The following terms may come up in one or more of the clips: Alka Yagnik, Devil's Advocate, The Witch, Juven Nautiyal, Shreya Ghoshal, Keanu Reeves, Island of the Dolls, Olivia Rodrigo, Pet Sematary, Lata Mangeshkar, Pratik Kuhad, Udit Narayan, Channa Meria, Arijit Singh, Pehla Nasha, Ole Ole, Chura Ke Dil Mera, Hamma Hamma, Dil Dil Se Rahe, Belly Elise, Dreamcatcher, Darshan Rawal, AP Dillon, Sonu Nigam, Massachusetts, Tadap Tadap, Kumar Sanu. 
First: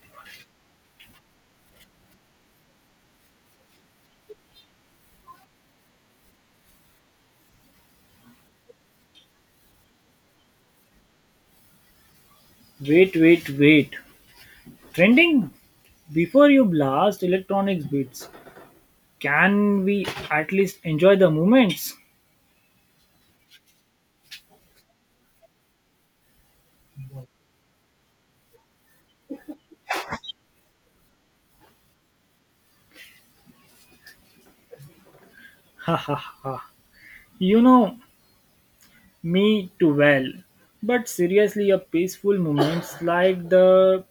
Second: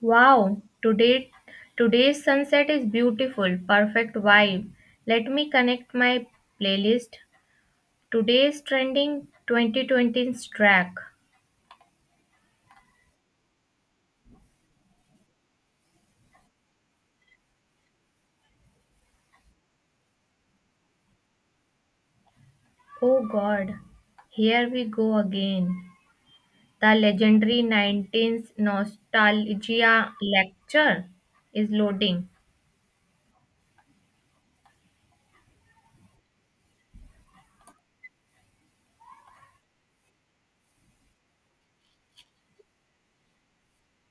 Wow, today's sunset is beautiful. Perfect vibe. Let me connect my playlist. Today's trending 2020's track. Wait. Trending? Before you blast electronics beats, can we at least enjoy the moments? Oh god. Here we go again. The legendary 19s nostalgia lecture is loading. Haha. you know Me too well. But seriously, a peaceful moments like the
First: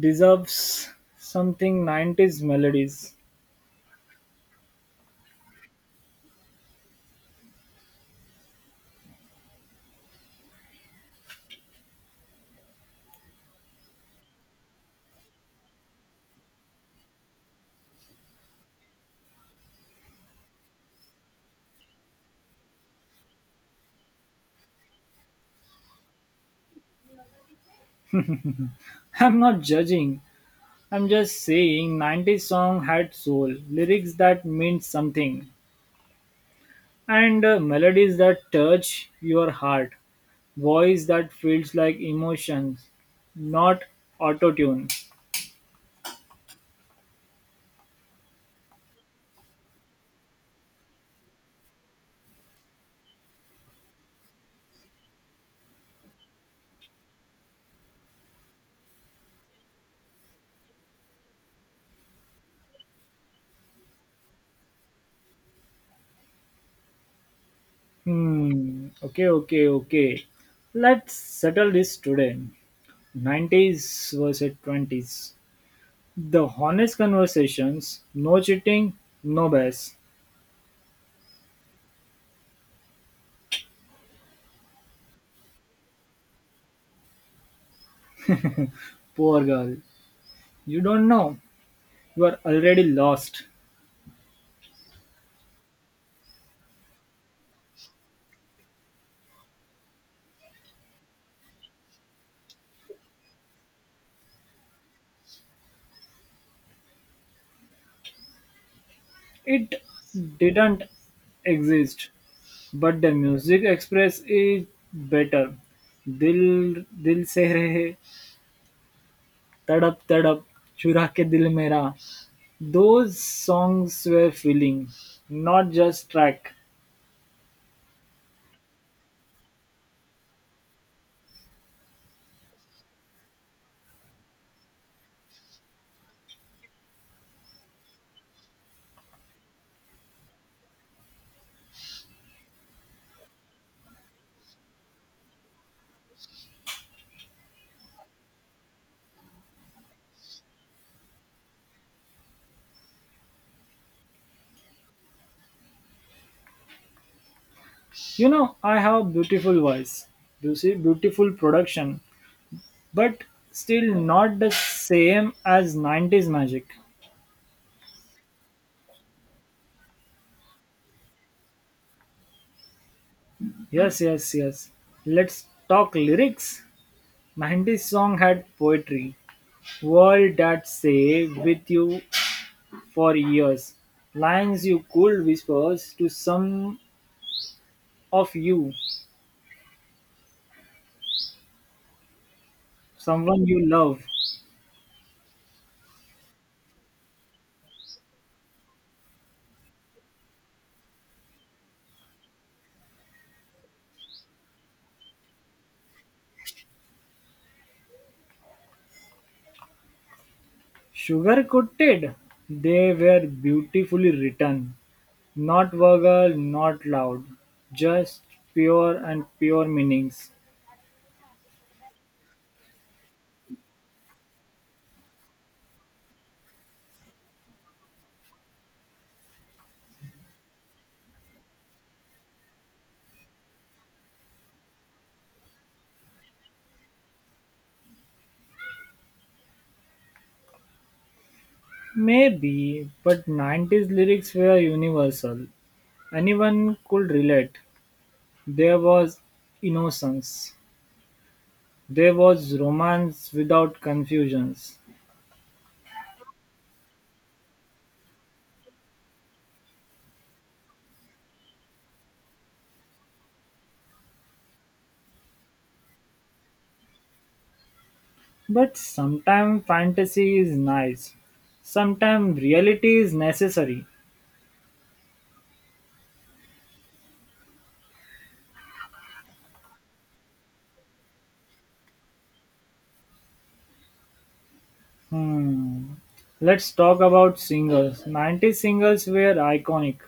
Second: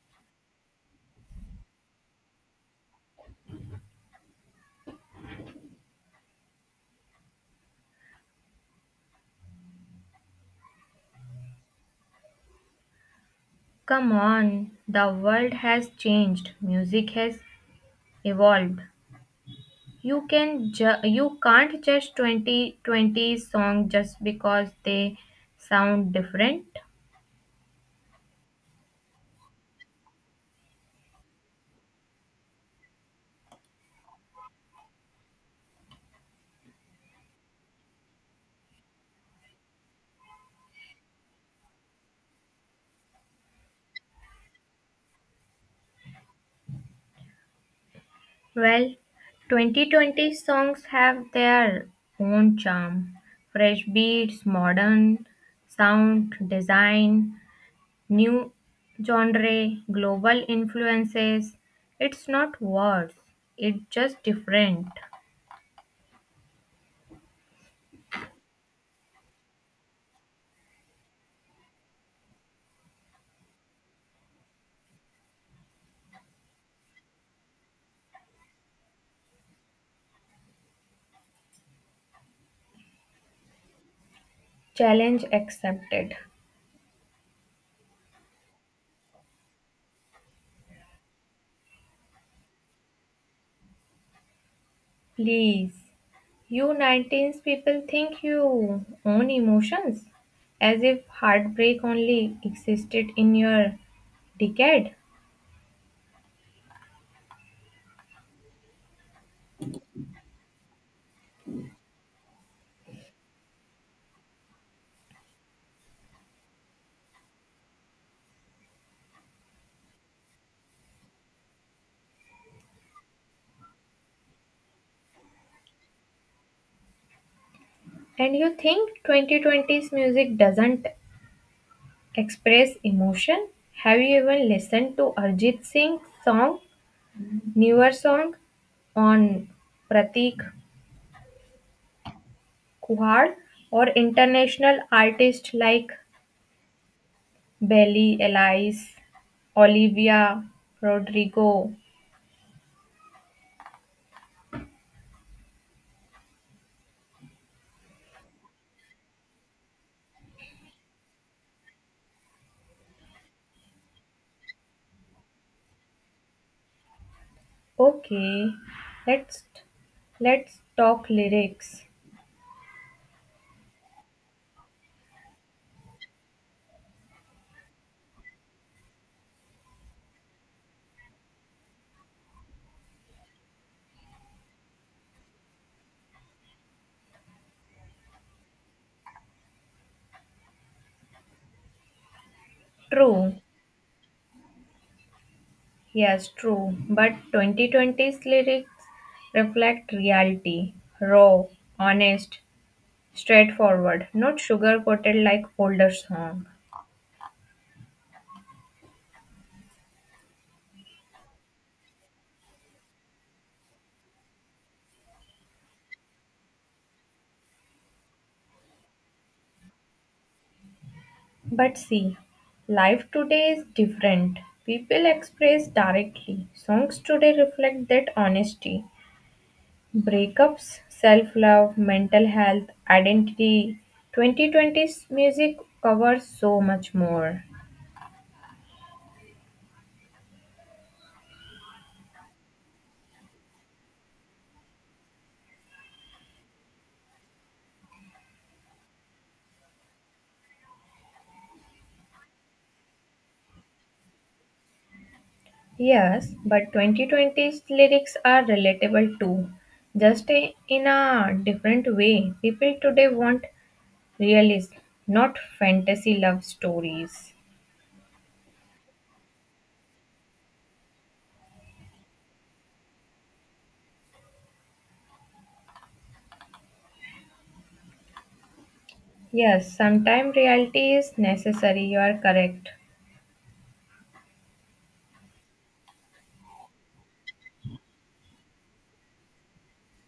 deserves something 90s melodies. Come on, the world has changed. Music has evolved. You can't judge 2020 20 song just because they sound different. I'm not judging. I'm just saying 90s song had soul, lyrics that meant something. And melodies that touch your heart, voice that feels like emotions, not auto tune. Well, 2020 songs have their own charm. Fresh beats, modern sound design, new genre, global influences. It's not worse, it's just different. Hmm. Okay. Let's settle this today. 90s versus 20s. The honest conversations. No cheating. No BS. Challenge accepted. Poor girl. You don't know. You are already lost. Please. You 19s people think you own emotions, as if heartbreak only existed in your decade. It didn't exist, but the music express is better. Dil Dil Se Rahe, Tadap Tadap, Chura Ke Dil Mera. Those songs were feeling, not just track. And you think 2020s music doesn't express emotion? Have you even listened to Arjit Singh's song, newer song on Pratik Kuhar, or international artists like Belly Elise, Olivia Rodrigo? I have beautiful voice, you see, beautiful production, but still not the same as 90s magic. Okay, let's let's talk lyrics. Yes, yes, yes. Let's talk lyrics. 90s song had poetry. Words that say with you for years. Lines you could whisper to some of you, True, someone you love. yes, true. But 2020's lyrics reflect reality, raw, honest, straightforward, not sugar-coated like older song. Sugar-coated, they were beautifully written. Not vulgar, not loud. Just pure and pure meanings. But see, life today is different. People express directly. Songs today reflect that honesty. Breakups, self love, mental health, identity. 2020's music covers so much more. Maybe, but 90s lyrics were universal. Anyone could relate. There was innocence. There was romance without confusions. Yes, but 2020's lyrics are relatable too, just in a different way. People today want realism, not fantasy love stories. But sometimes fantasy is nice, sometimes reality is necessary. Yes, sometimes reality is necessary, you are correct. Hmm. Let's talk about singers. 90s singers were iconic.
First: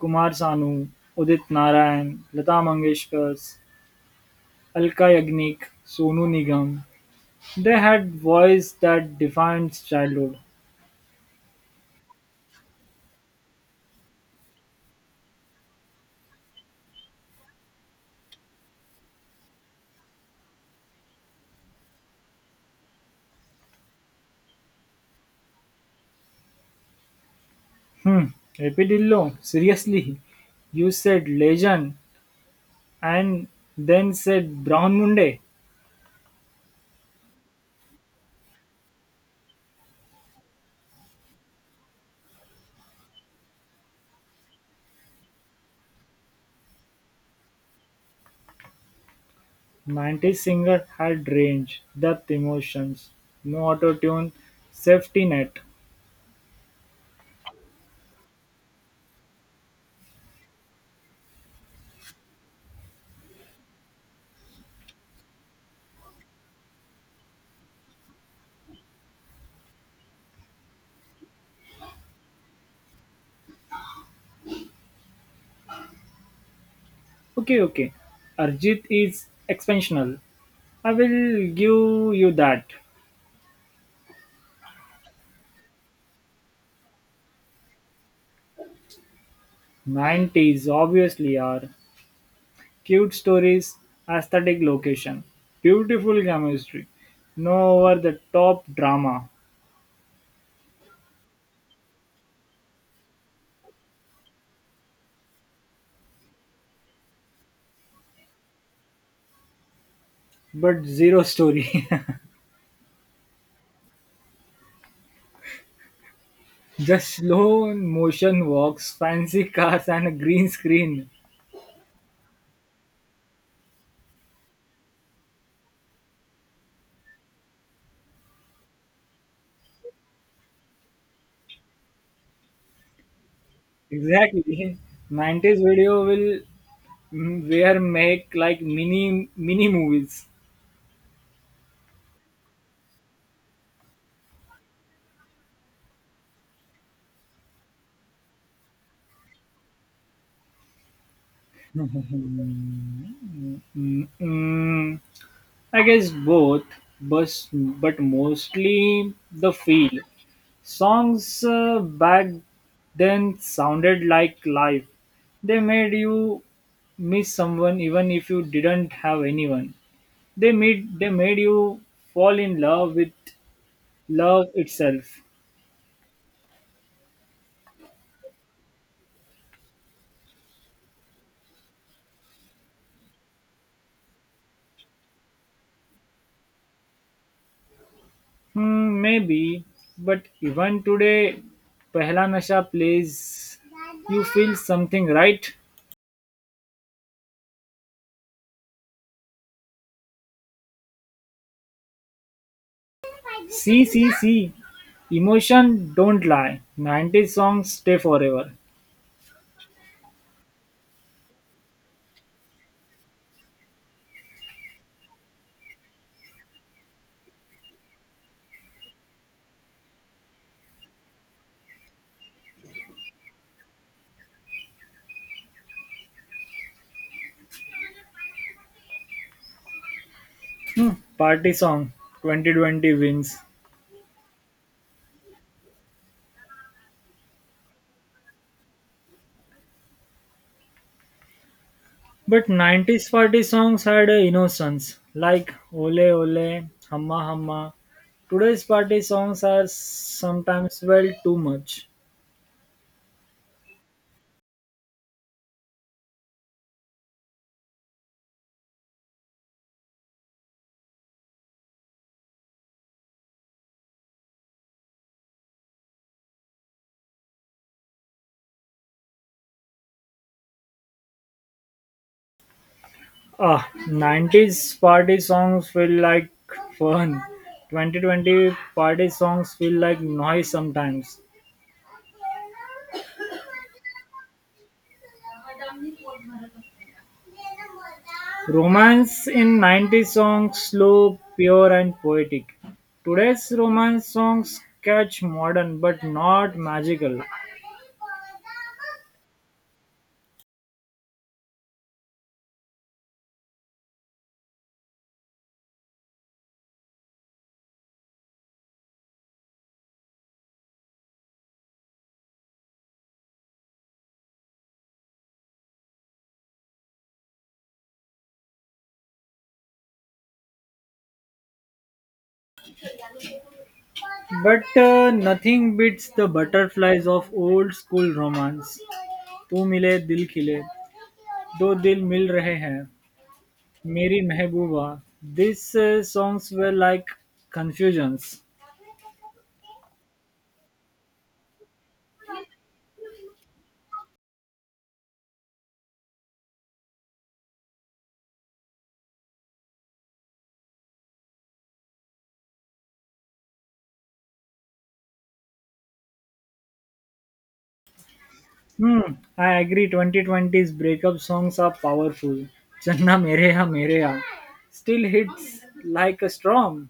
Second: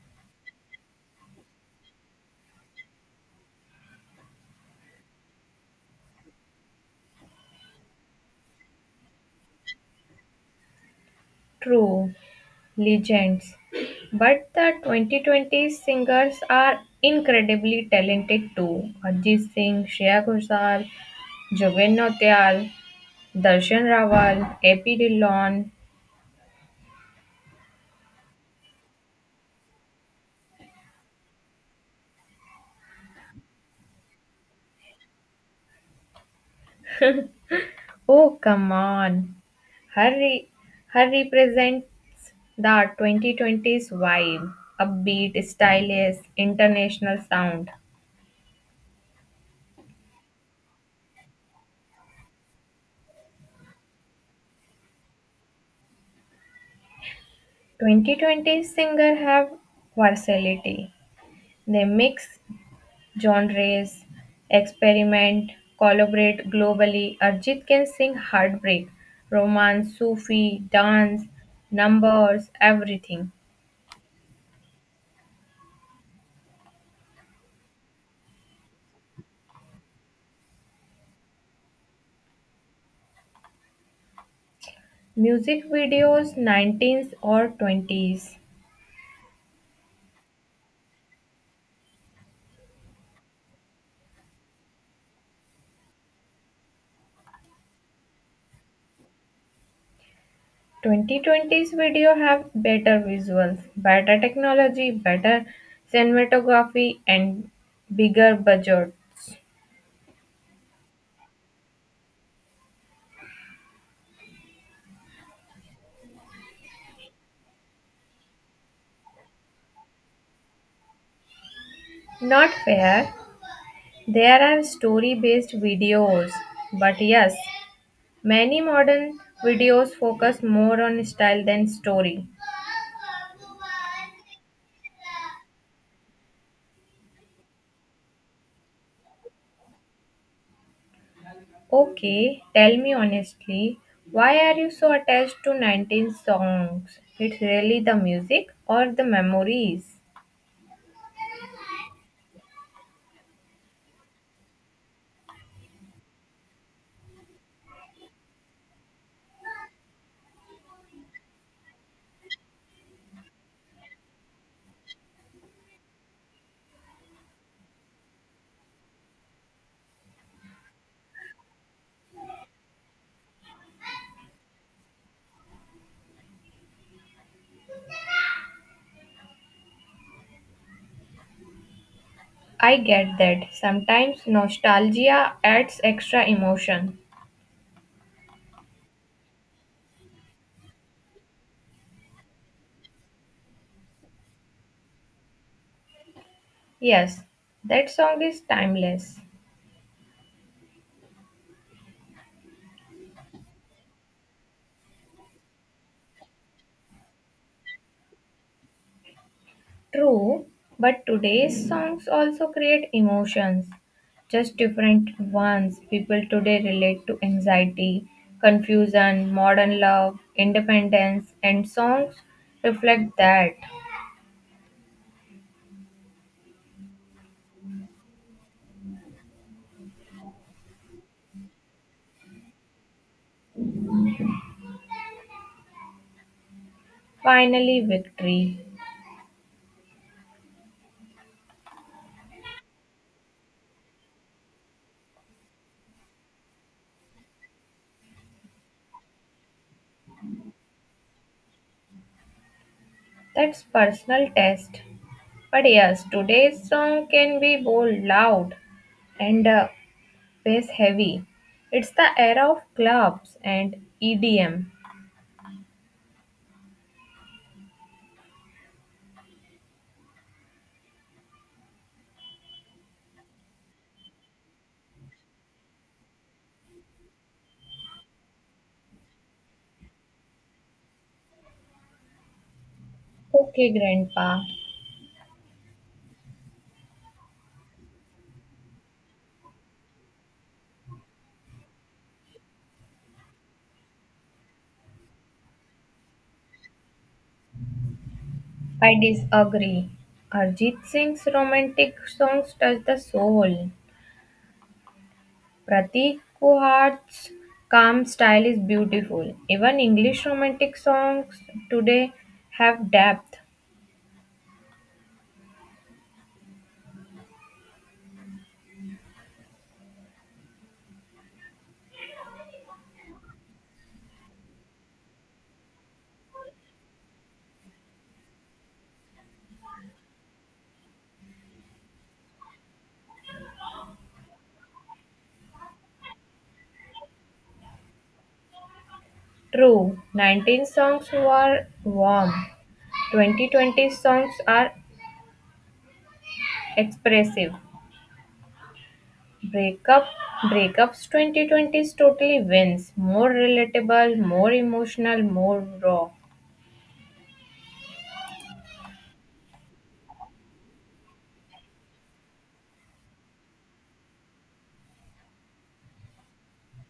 Kumar Sanu, Udit Narayan, Lata Mangeshkar, Alka Yagnik, Sonu Nigam. They had voice that defined childhood. True. Legends. But the 2020 singers are incredibly talented too. Ajit Singh, Shreya Ghoshal, Juven Nautiyal, Darshan Rawal, AP Dillon. Hmm. AP Dillo, seriously, you said legend and then said Brown Munde. Oh, come on. Her, re- her represents the 2020s vibe. Upbeat, stylish, international sound. Nineties Singer had range, depth, emotions, no auto-tune, safety net. 2020 singer have versatility. They mix genres, experiment, collaborate globally. Arjit can sing heartbreak, romance, Sufi, dance, numbers, everything. Okay, okay. Arjit is expansional. I will give you that. Music videos 19s or 20s. 90s obviously are cute stories, aesthetic location, beautiful chemistry, no over the top drama, 2020s video have better visuals, better technology, better cinematography, and bigger budgets. but zero story. Just slow motion walks, fancy cars, and a green screen. Not fair. There are story based videos, but yes, many modern videos focus more on style than story. Exactly. 90s video will where make like mini movies. Okay, tell me honestly, why are you so attached to 19 songs? It's really the music or the memories? Mm, I guess both, but mostly the feel. Songs back then sounded like life. They made you miss someone even if you didn't have anyone. They made you fall in love with love itself. I get that. Sometimes nostalgia adds extra emotion. Hmm, maybe, but even today, Pehla Nasha plays. You feel something, right? Yes, that song is timeless. See, see, see. Emotion don't lie. 90s songs stay forever. True, but today's songs also create emotions, just different ones. People today relate to anxiety, confusion, modern love, independence, and songs reflect that. Hmm, Party song 2020 wins. Finally, victory. But 90s party songs had a innocence like Ole Ole, Hamma Hamma. Today's party songs are sometimes well too much. That's personal test. But yes, today's song can be bold, loud, and bass heavy. It's the era of clubs and EDM. Ah, 90s party songs feel like fun. 2020 party songs feel like noise sometimes. Okay, Grandpa. Romance in 90s songs slow, pure and poetic. Today's romance songs catch modern but not magical. I disagree. Arjit Singh's romantic songs touch the soul. Pratik Kuhad's calm style is beautiful. Even English romantic songs today have depth. But nothing beats the butterflies of old school romance. तू मिले दिल खिले दो दिल मिल रहे हैं मेरी महबूबा दिस सॉन्ग्स वे like confusions. True, 19 songs were warm. 2020 songs are expressive. Breakup Breakups 2020 totally wins. More relatable, more emotional, more raw. hmm I agree 2020's breakup songs are powerful. चन्ना मेरे या still hits like a storm.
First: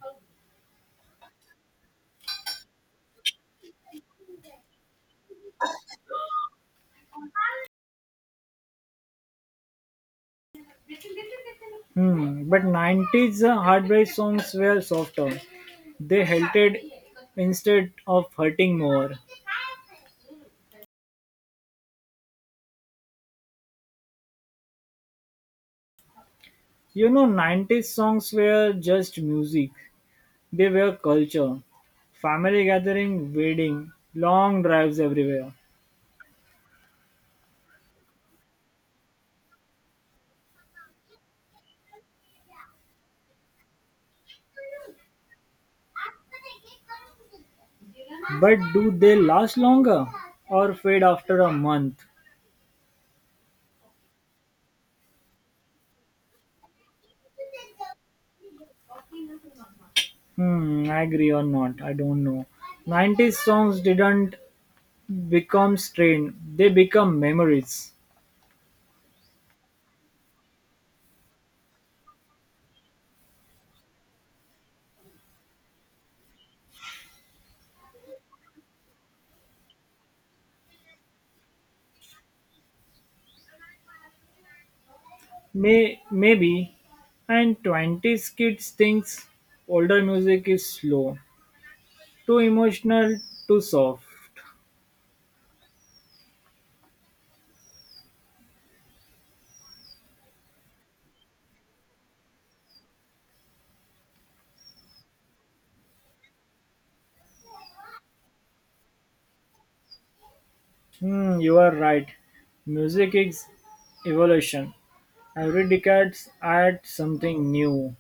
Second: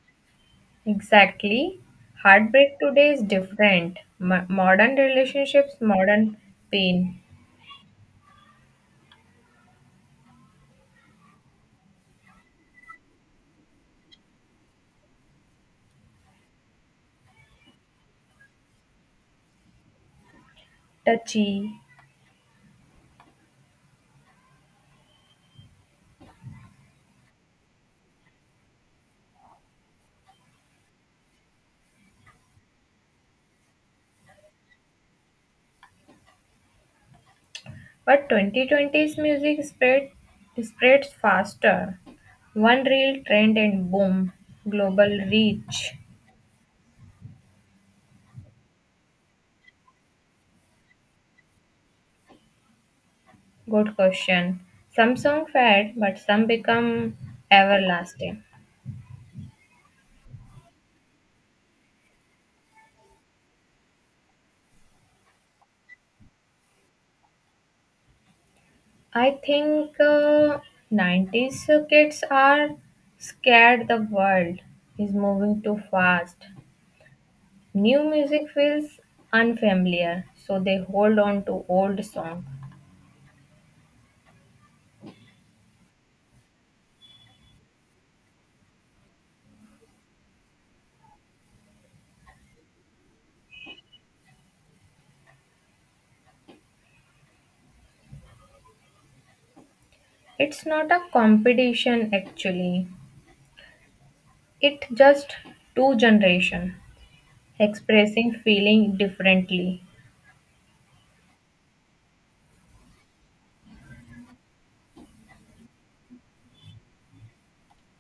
Exactly. Heartbreak today is different. Modern relationships, modern pain, Hmm, but 90s heartbreak songs were softer. They halted instead of hurting more. touchy. You know, 90s songs were just music, they were culture. Family gathering, wedding, long drives everywhere. But 2020's music spreads faster. One real trend and boom, global reach. But do they last longer or fade after a month? Good question. Some song fad, but some become everlasting. Hmm, I agree or not, I don't know. 90s songs didn't become strain, they become memories. I think 90s kids are scared the world is moving too fast. New music feels unfamiliar, so they hold on to old song. Maybe, and twenties kids thinks older music is slow, too emotional, too soft. It's not a competition actually. It just two generation expressing feeling differently. Hmm, you are right. Music is evolution. Every decade adds something new.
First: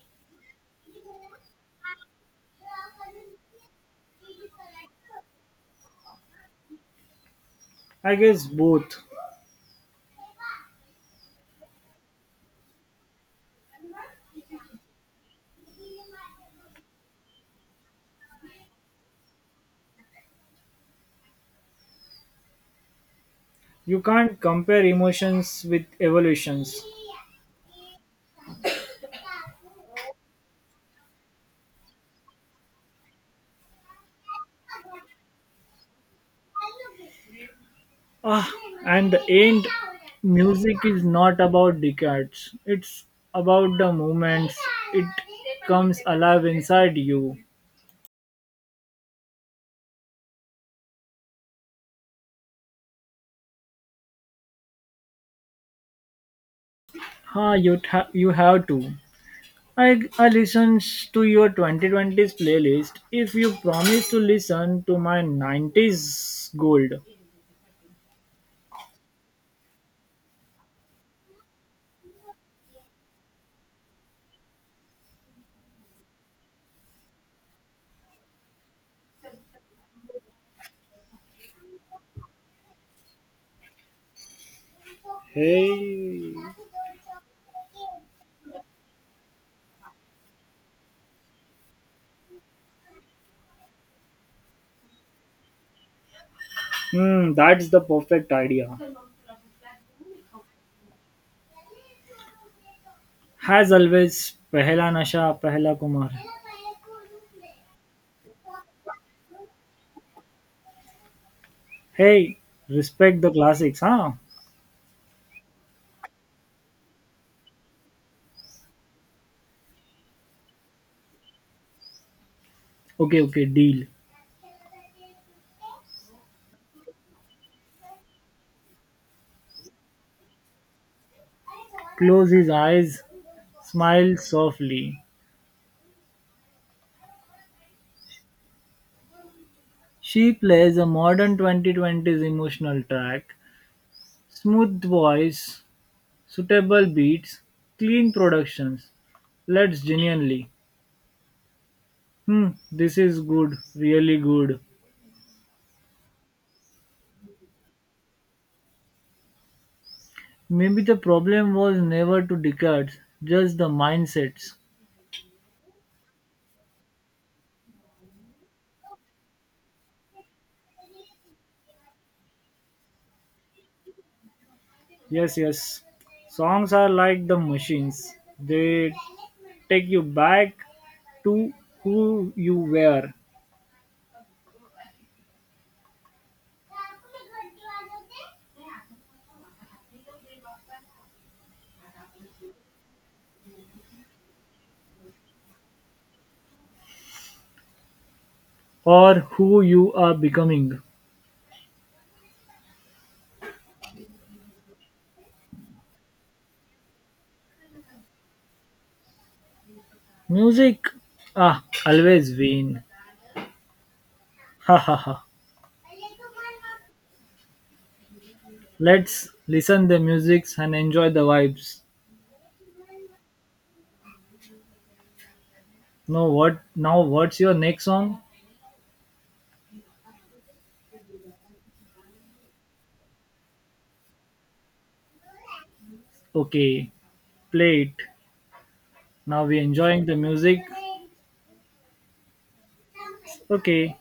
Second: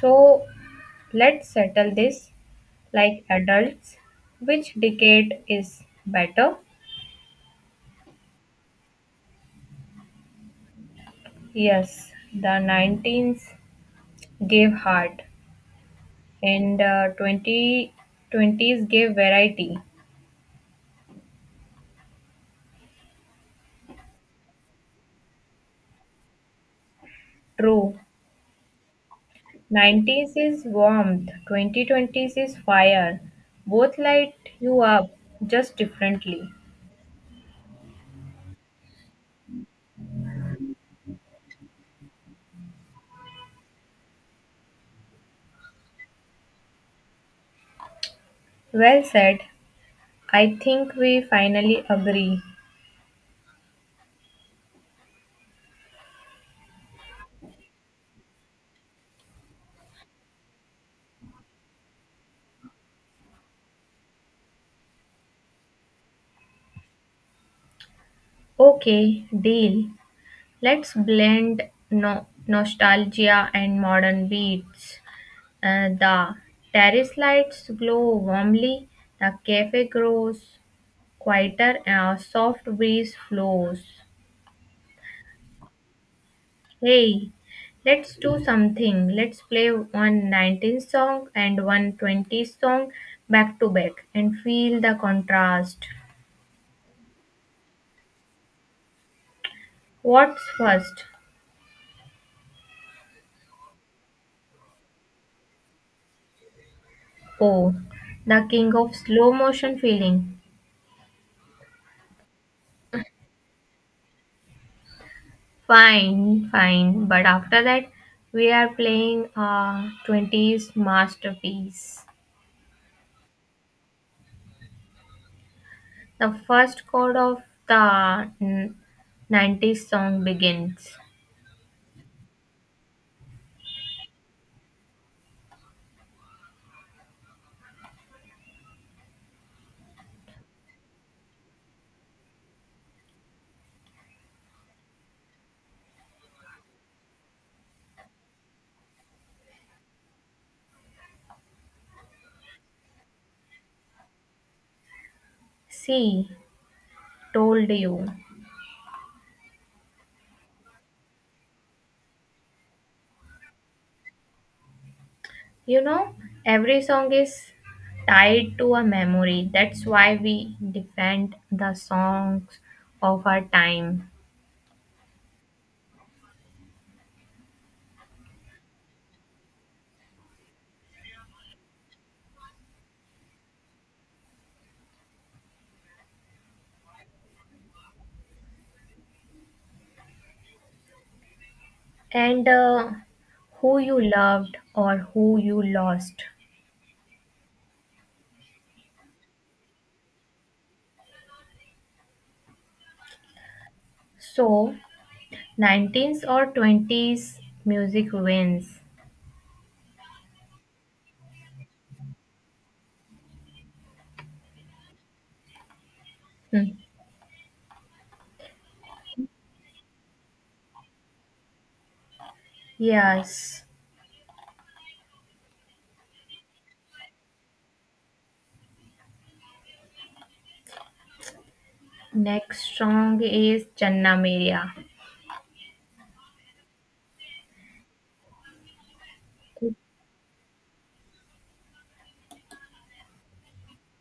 So let's settle this like adults. Which decade is better? I guess both. Yes, the 19s gave heart and 2020s gave variety. You can't compare emotions with evolutions. True, 90s is warmth, 2020s is fire. Both light you up, just differently. Ah, and the end, music is not about decades. It's about the moments it comes alive inside you. Well said. I think we finally agree. Ha, you have to. I listen to your 2020s playlist if you promise to listen to my 90s gold. Okay, deal. Let's blend nostalgia and modern beats. The terrace lights glow warmly, the cafe grows quieter, and a soft breeze flows. Hey, Hey, let's do something. Let's play one nineties song and one twenties song back to back and feel the contrast. hmm, that's the perfect idea. What's first? Has always, Pehla Nasha, Pehla Kumar. Oh, the king of slow motion feeling. Hey, respect the classics, huh? Fine, fine, but after that, we are playing a 20s masterpiece. Okay, okay, deal. The first chord of the 90s song begins. Close his eyes, smile softly. She plays a modern 2020s emotional track. Smooth voice, suitable beats, clean productions. Let's genuinely. Hmm, this is good, really good. See, told you. Maybe the problem was never two decades, just the mindsets. You know, every song is tied to a memory. That's why we defend the songs of our time Yes, yes. Songs are like the machines. They take you back to who you were and who you loved or who you lost. or who you are becoming. So, 19th or 20s music wins. Music, ah, always win. Ha ha ha. Hmm. Let's listen the musics and enjoy the vibes. Yes. Now what? Now what's your next song? Next song is Channa Meria. Okay, play it. Now we enjoying the music. Okay.